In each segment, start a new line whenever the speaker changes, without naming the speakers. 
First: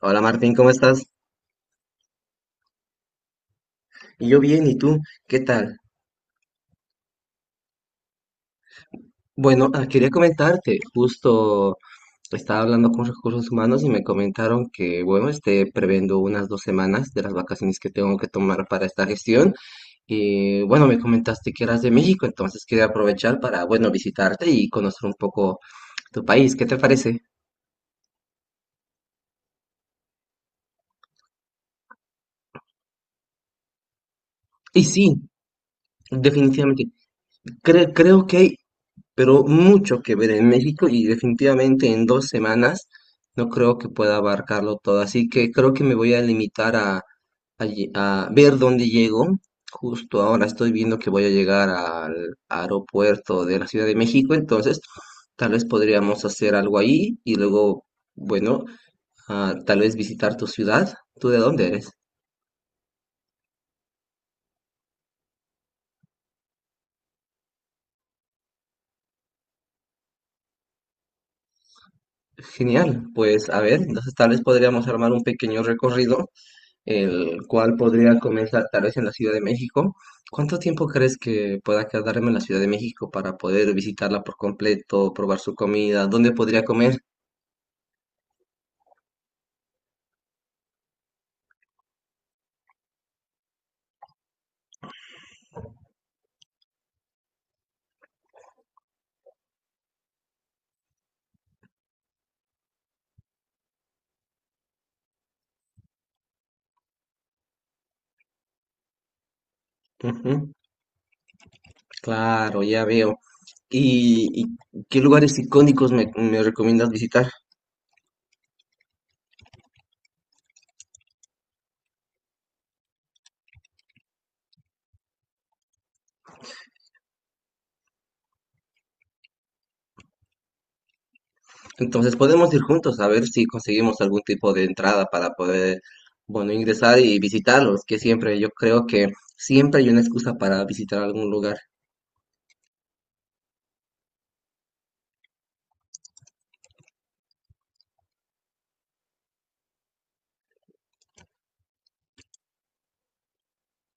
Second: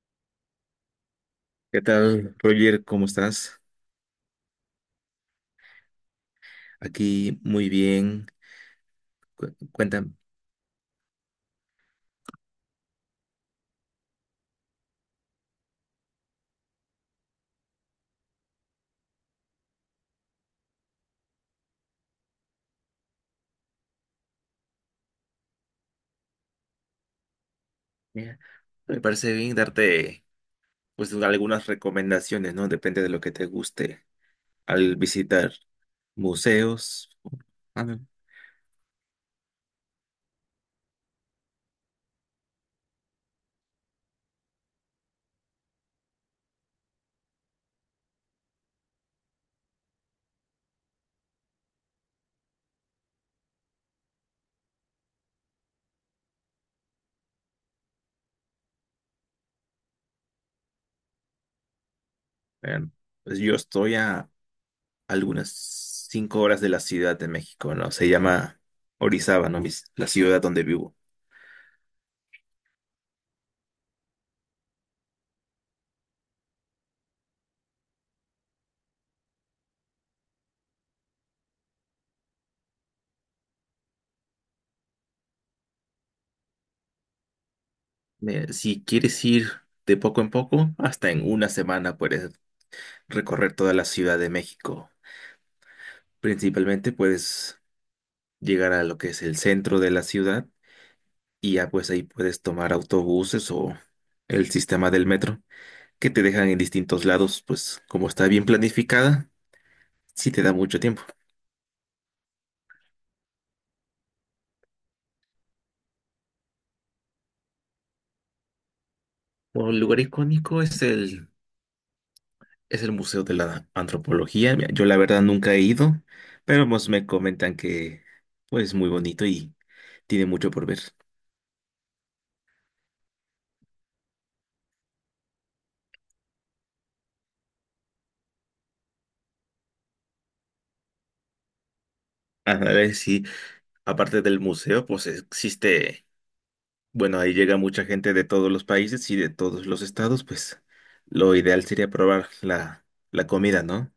Hola Martín, ¿cómo estás?
¿Qué tal, Roger? ¿Cómo estás?
Y yo bien, ¿y tú? ¿Qué tal?
Aquí muy bien.
Bueno, Quería
Cuéntame.
comentarte, justo estaba hablando con recursos humanos y me comentaron que, bueno, esté previendo unas 2 semanas de las vacaciones que tengo que tomar para esta gestión. Y bueno, me comentaste que eras de México, entonces quería aprovechar para, bueno, visitarte y conocer un poco tu país. ¿Qué te parece?
Mira, me parece bien darte, pues, algunas recomendaciones, ¿no? Depende de lo que te guste
Y
al
sí,
visitar
definitivamente.
museos. Ah, no.
Creo que hay pero mucho que ver en México, y definitivamente en 2 semanas no creo que pueda abarcarlo todo, así que creo que me voy a limitar a, a ver dónde llego. Justo ahora estoy viendo que voy a llegar al aeropuerto de la Ciudad de México, entonces tal vez podríamos hacer algo ahí y luego, bueno, tal vez visitar tu ciudad. ¿Tú de dónde eres?
Eh, pues yo estoy a algunas 5 horas de la Ciudad de México, ¿no? Se llama Orizaba, ¿no? La ciudad donde vivo.
Genial, pues a ver, entonces tal vez podríamos armar un pequeño recorrido el cual podría comenzar tal vez en la Ciudad de México. ¿Cuánto tiempo crees que pueda quedarme en la Ciudad de México para poder visitarla por completo, probar su comida? ¿Dónde podría comer?
Si quieres ir de poco en poco, hasta en una semana puedes recorrer toda la Ciudad de México. Principalmente, pues, llegar a lo que es el centro de la ciudad, y ya pues ahí puedes tomar autobuses o el sistema del metro, que te dejan en distintos lados, pues como está bien planificada, sí te da
Ujú.
mucho tiempo.
Claro, ya veo. ¿Y qué lugares icónicos me recomiendas visitar?
Un lugar icónico es el Museo de la Antropología. Mira, yo la verdad nunca he ido, pero pues me comentan que pues es muy bonito y tiene mucho por ver.
Entonces podemos ir juntos a ver si conseguimos algún tipo de entrada para poder, bueno, ingresar y visitarlos, que siempre yo creo que siempre hay una excusa para visitar algún lugar.
A ver si aparte del museo, pues existe. Bueno, ahí llega mucha gente de todos los países y de todos los estados, pues lo ideal sería probar la comida, ¿no?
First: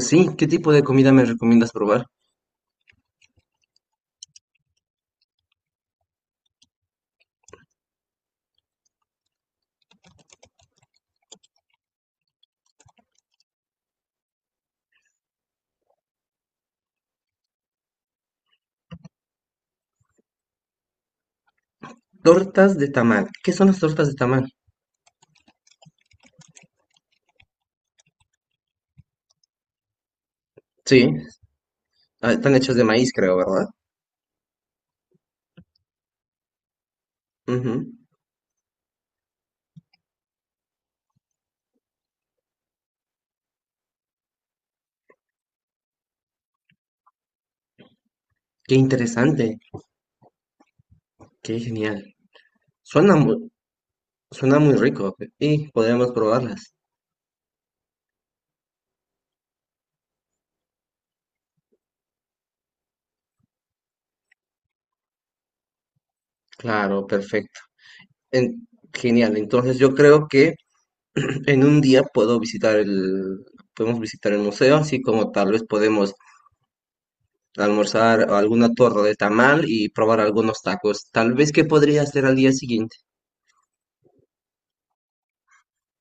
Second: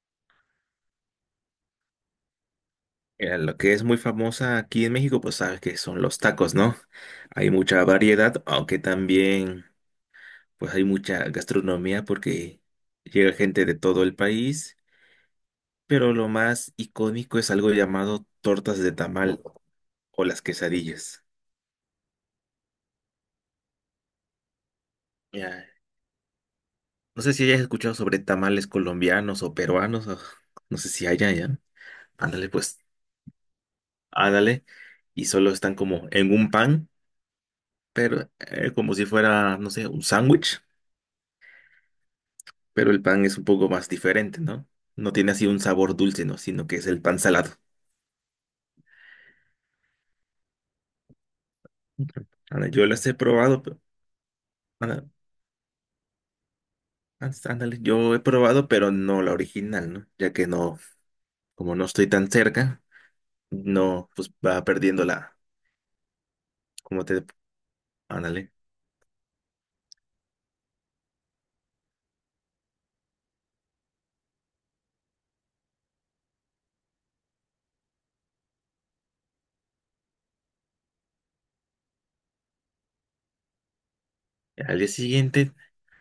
Sí, ¿qué tipo de comida me recomiendas probar?
Mira, lo que es muy famosa aquí en México, pues sabes que son los tacos, ¿no? Hay mucha variedad, aunque también, pues, hay mucha gastronomía porque llega gente de todo el país, pero lo más icónico es algo llamado tortas de tamal o las quesadillas.
Tortas de tamal. ¿Qué son las tortas de tamal?
Ya, no sé si hayas escuchado sobre tamales colombianos o peruanos, o no sé
Sí,
si haya ya. Ándale,
están hechas
pues,
de maíz, creo, ¿verdad?
ándale, y solo están como en un pan,
Ujú.
pero como si fuera, no sé, un sándwich, pero el pan es un poco más diferente, ¿no? No tiene así un sabor dulce, ¿no? Sino que es el pan salado.
Qué interesante, qué genial.
Ujú. Ándale, yo las he
Suena muy,
probado.
Suena muy
Ándale,
rico y podríamos probarlas.
ándale, ándale, yo he probado, pero no la original, ¿no? Ya que no, como no estoy tan cerca, no, pues va perdiendo la, como
Claro,
te,
perfecto.
ándale.
En- Genial. Entonces yo creo que en un día puedo visitar podemos visitar el museo, así como tal vez podemos almorzar alguna torta de tamal y probar algunos tacos. Tal vez que podría hacer al día siguiente.
Al día siguiente,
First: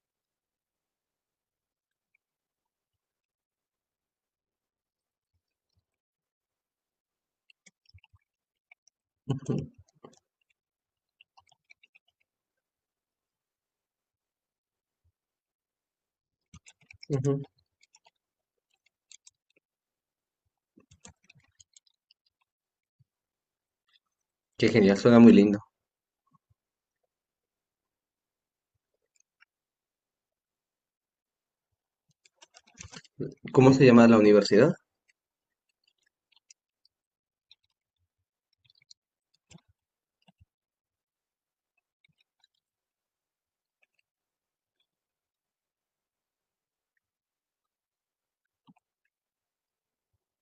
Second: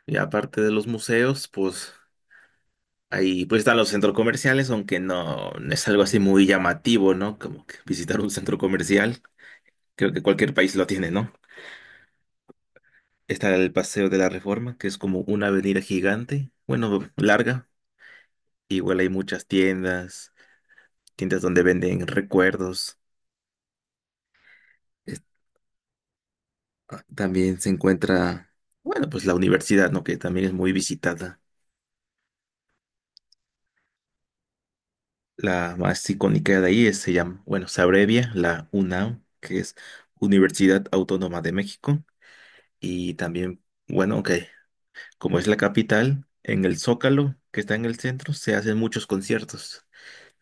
y aparte de los museos, pues ahí pues están los centros comerciales, aunque no, no es algo así muy llamativo, ¿no? Como que visitar un centro comercial, creo que cualquier país lo tiene, ¿no? Está el Paseo de la Reforma, que es como una avenida gigante, bueno, larga. Igual hay muchas tiendas, tiendas donde venden recuerdos.
Qué genial, suena
Es-
muy lindo.
También se encuentra, bueno, pues la universidad, ¿no? Que también es muy visitada.
¿Cómo se llama la universidad?
La más icónica de ahí es, se llama, bueno, se abrevia la UNAM, que es Universidad Autónoma de México. Y también, bueno, ok, como es la capital, en el Zócalo, que está en el centro, se hacen muchos conciertos.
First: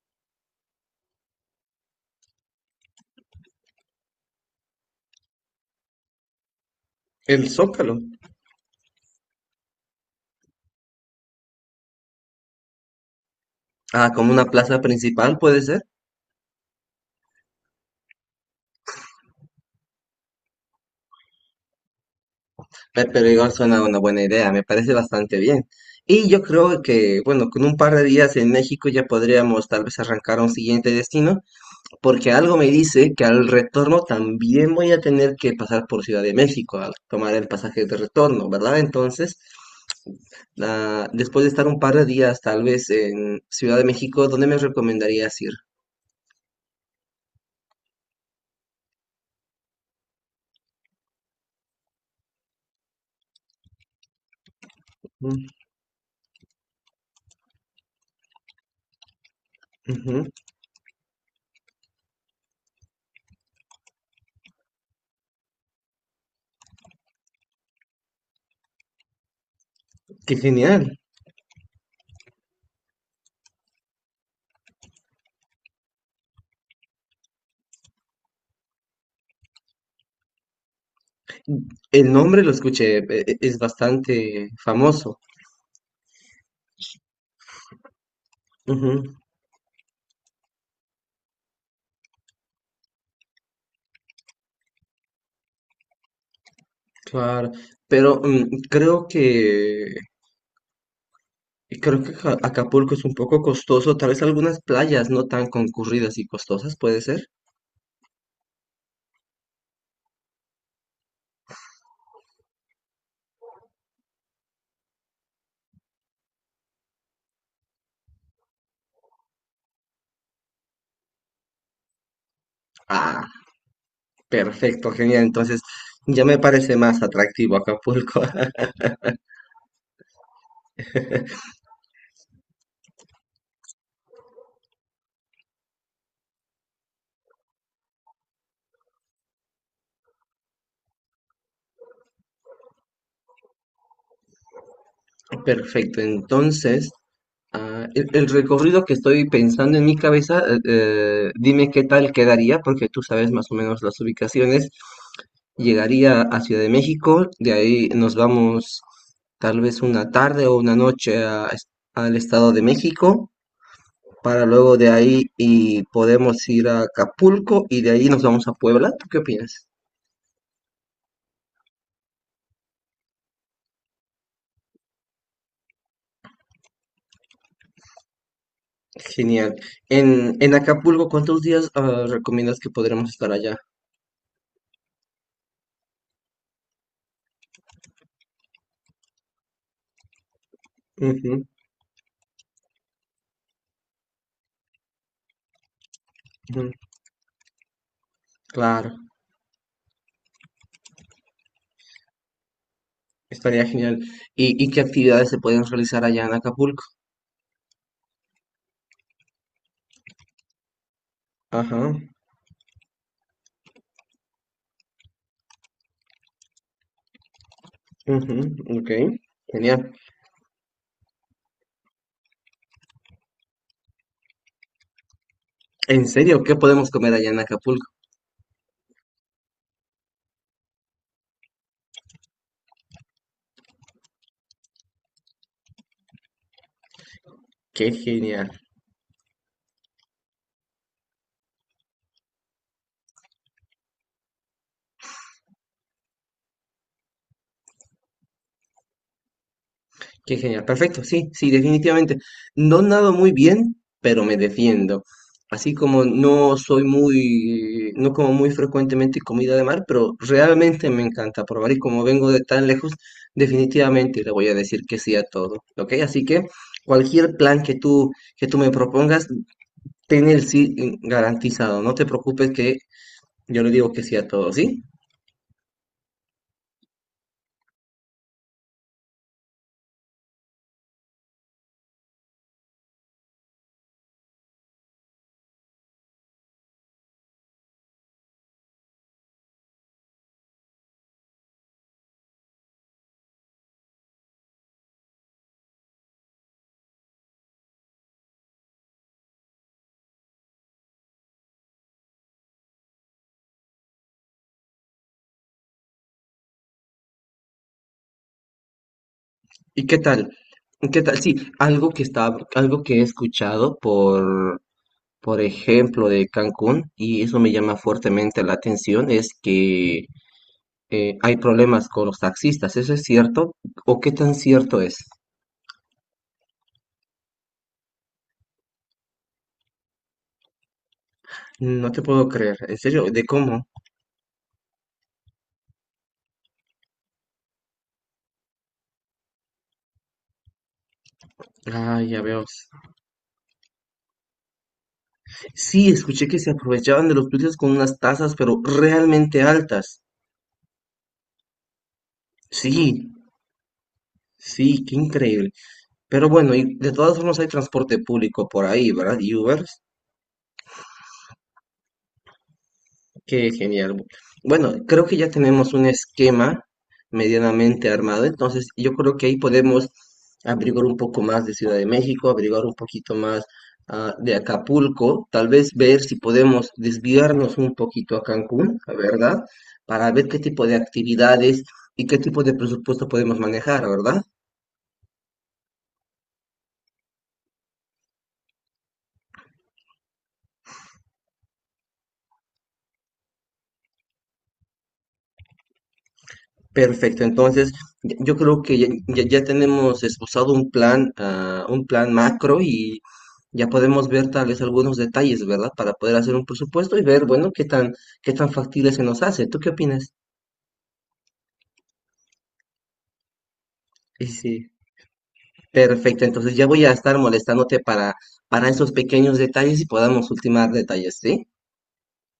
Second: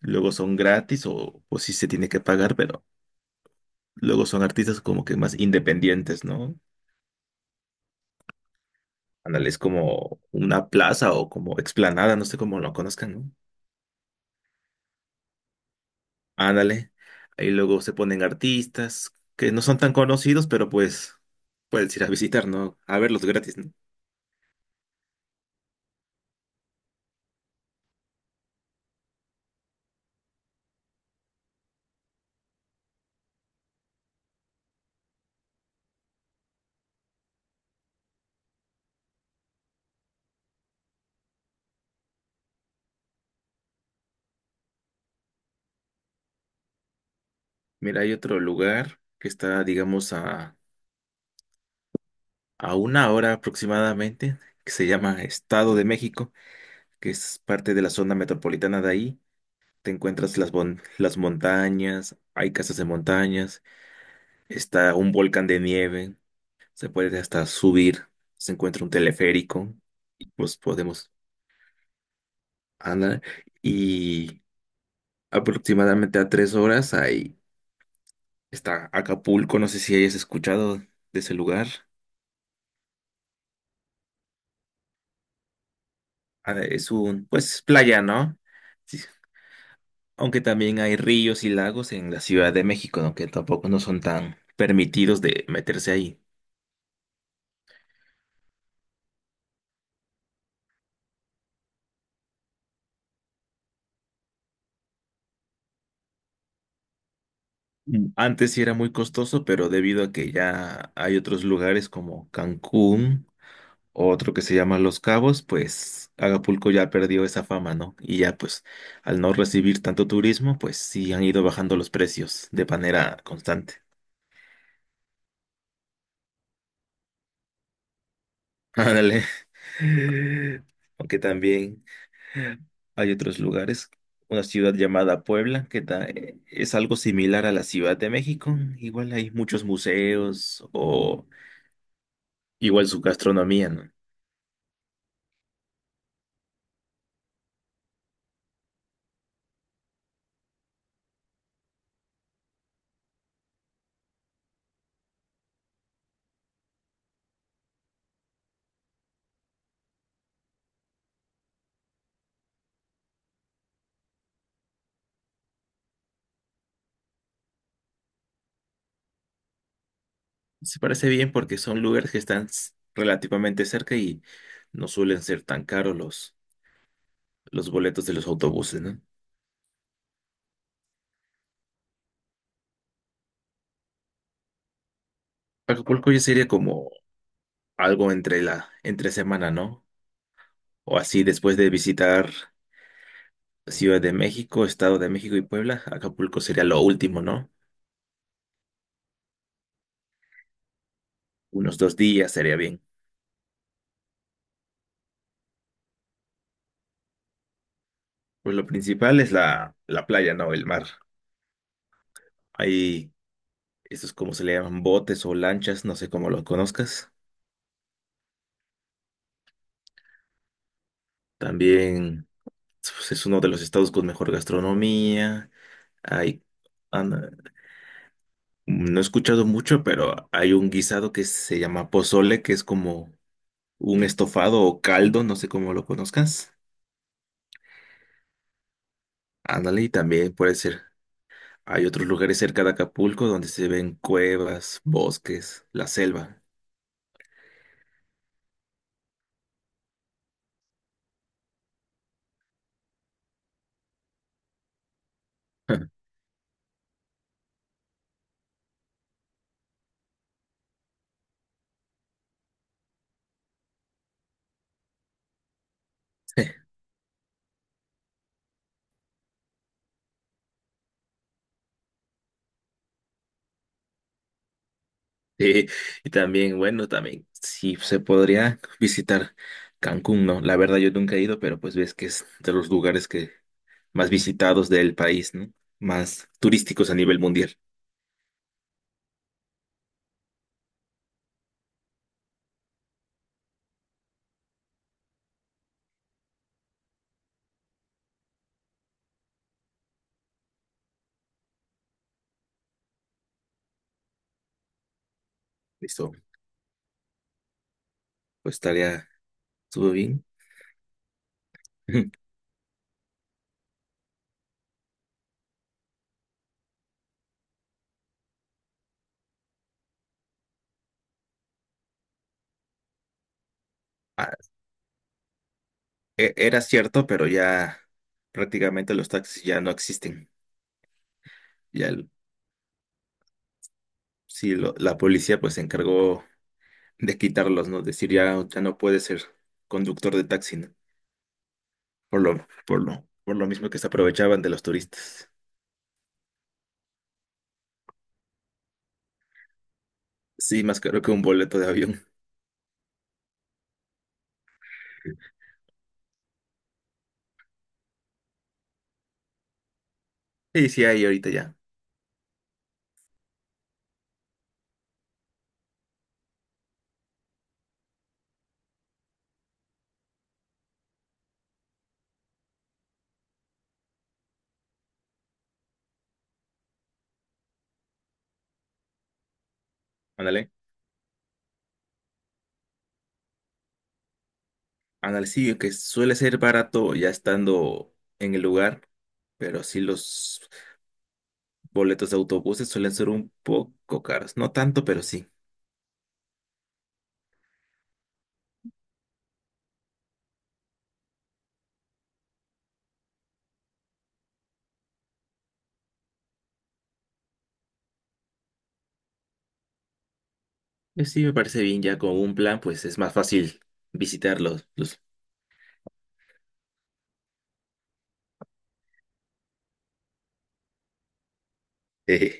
Luego son gratis o sí se tiene que pagar, pero luego son artistas como que más independientes, ¿no?
El Zócalo.
Ándale, es como una plaza o como explanada, no sé cómo lo conozcan, ¿no?
Ah, como una plaza principal puede ser.
Ándale. Ahí luego se ponen artistas que no son tan conocidos, pero pues puedes ir a visitar, ¿no? A verlos
Pero igual
gratis, ¿no?
suena una buena idea, me parece bastante bien. Y yo creo que, bueno, con un par de días en México ya podríamos tal vez arrancar a un siguiente destino, porque algo me dice que al retorno también voy a tener que pasar por Ciudad de México al tomar el pasaje de retorno, ¿verdad? Entonces, después de estar un par de días tal vez en Ciudad de México, ¿dónde me recomendarías ir?
Mira, hay otro lugar que está, digamos, a una hora aproximadamente, que se llama
Mm.
Estado de México, que es parte de la zona metropolitana de ahí. Te
Ujú.
encuentras las montañas, hay casas de montañas, está un volcán de nieve, se puede hasta subir, se encuentra un teleférico, y
Qué
pues
genial.
podemos andar. Y aproximadamente a 3 horas ahí está Acapulco, no sé si hayas escuchado de ese lugar.
El nombre lo escuché. Es bastante famoso.
Es un, pues, playa, ¿no?
Ujú,
Sí. Aunque también hay ríos y lagos en la Ciudad de México, ¿no? Que tampoco no son tan permitidos de meterse ahí.
claro, pero mm, creo que Acapulco es un poco costoso, tal vez algunas playas no tan concurridas y costosas, ¿puede ser?
Mm. Antes sí era muy costoso, pero debido a que ya hay otros lugares como Cancún, otro que se llama Los Cabos, pues Acapulco ya perdió esa fama, ¿no? Y ya pues al no recibir tanto turismo, pues sí han ido bajando los precios de manera
Ah,
constante.
perfecto, genial, entonces ya me parece más atractivo Acapulco.
Ándale. Aunque también... hay otros lugares, una ciudad llamada Puebla, que es algo similar a la Ciudad de México. Igual hay muchos museos o igual su gastronomía, ¿no?
Perfecto, entonces, el recorrido que estoy pensando en mi cabeza, dime qué tal quedaría, porque tú sabes más o menos las ubicaciones. Llegaría a Ciudad de México, de ahí nos vamos tal vez una tarde o una noche a al Estado de México, para luego de ahí y podemos ir a Acapulco y de ahí nos vamos a Puebla. ¿Tú qué opinas?
Se parece bien porque son lugares que están relativamente cerca y no suelen ser tan caros los boletos de los autobuses, ¿no?
Genial. En Acapulco, ¿cuántos días recomiendas que podremos estar allá?
Acapulco ya sería como algo entre semana, ¿no? O así
Ujú,
después de visitar Ciudad de México, Estado de México y Puebla, Acapulco sería
ujú.
lo último, ¿no?
Claro,
Unos 2 días sería bien.
estaría genial. ¿Y qué actividades se pueden realizar allá en Acapulco?
Pues lo principal es la playa, ¿no? El mar.
Ajá,
Hay estos, como se le llaman, botes o lanchas, no sé cómo los conozcas.
ujú, ok, genial.
También, pues, es uno de los estados con mejor gastronomía.
En
Hay,
serio, ¿qué podemos comer allá
an-
en Acapulco?
no he escuchado mucho, pero hay un guisado que se llama pozole, que es como un estofado o caldo, no sé cómo lo conozcas.
Qué genial,
Ándale, y también puede ser. Hay otros lugares cerca de Acapulco donde se ven cuevas, bosques, la selva.
qué genial. Perfecto, sí, sí, definitivamente. No nado muy bien, pero me defiendo. Así como no soy muy, no como muy frecuentemente comida de mar, pero realmente me encanta probar y como vengo de tan lejos, definitivamente le voy a decir que sí a todo, ¿ok? Así que cualquier plan que tú me propongas, ten el sí garantizado, no te preocupes que yo le digo que sí a todo, ¿sí?
Sí, y también, bueno, también sí se podría visitar Cancún, ¿no? La verdad yo nunca he ido, pero pues ves que es de los lugares que más visitados del país, ¿no? Más turísticos a nivel mundial. Listo, pues estaría
¿Y
todo
qué
bien.
tal? ¿Qué tal? Sí, algo que está, algo que he escuchado por ejemplo, de Cancún, y eso me llama fuertemente la atención, es que hay problemas con los taxistas, ¿eso es cierto? ¿O qué
Ah,
tan cierto es?
era cierto, pero ya prácticamente los taxis ya no existen. Ya
No te
el-
puedo creer, en serio, ¿de cómo?
sí, la policía pues se encargó de quitarlos, ¿no? Decir ya, ya no puede ser conductor de taxi, ¿no?
Ah, ya
Por
veo.
lo, por lo, por lo mismo que se aprovechaban de los turistas.
Sí, escuché que se aprovechaban de los turistas con unas tasas, pero realmente altas.
Sí, más caro que un boleto de avión.
Sí, sí, qué increíble. Pero bueno, y de todas formas hay transporte público por ahí, ¿verdad? Y Ubers,
Sí, sí, hay ahorita ya.
qué genial. Bueno, creo que ya tenemos un esquema medianamente armado, entonces yo creo que ahí podemos averiguar un poco más de Ciudad de México, averiguar un poquito más de Acapulco, tal vez ver si podemos desviarnos un poquito a Cancún, ¿verdad? Para ver qué
Ándale.
tipo de actividades y qué tipo de presupuesto podemos manejar, ¿verdad?
Ándale, sí, que suele ser barato ya estando en el lugar, pero sí los boletos de autobuses suelen ser un poco caros. No tanto, pero sí.
Perfecto, entonces yo creo que ya tenemos esbozado un plan, un plan macro y ya podemos ver tal vez algunos detalles, ¿verdad? Para poder hacer un presupuesto y ver, bueno, qué tan factible se nos hace. ¿Tú qué opinas?
Pues sí, me parece bien, ya con un plan, pues es más fácil
Y sí,
visitarlos. Los...
perfecto, entonces ya voy a estar molestándote para esos pequeños detalles y podamos ultimar detalles, ¿sí?
Esto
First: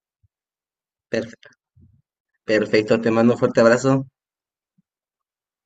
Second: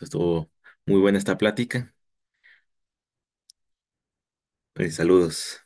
estuvo muy buena esta
Perfecto,
plática.
perfecto, te mando un fuerte abrazo.
Pues saludos.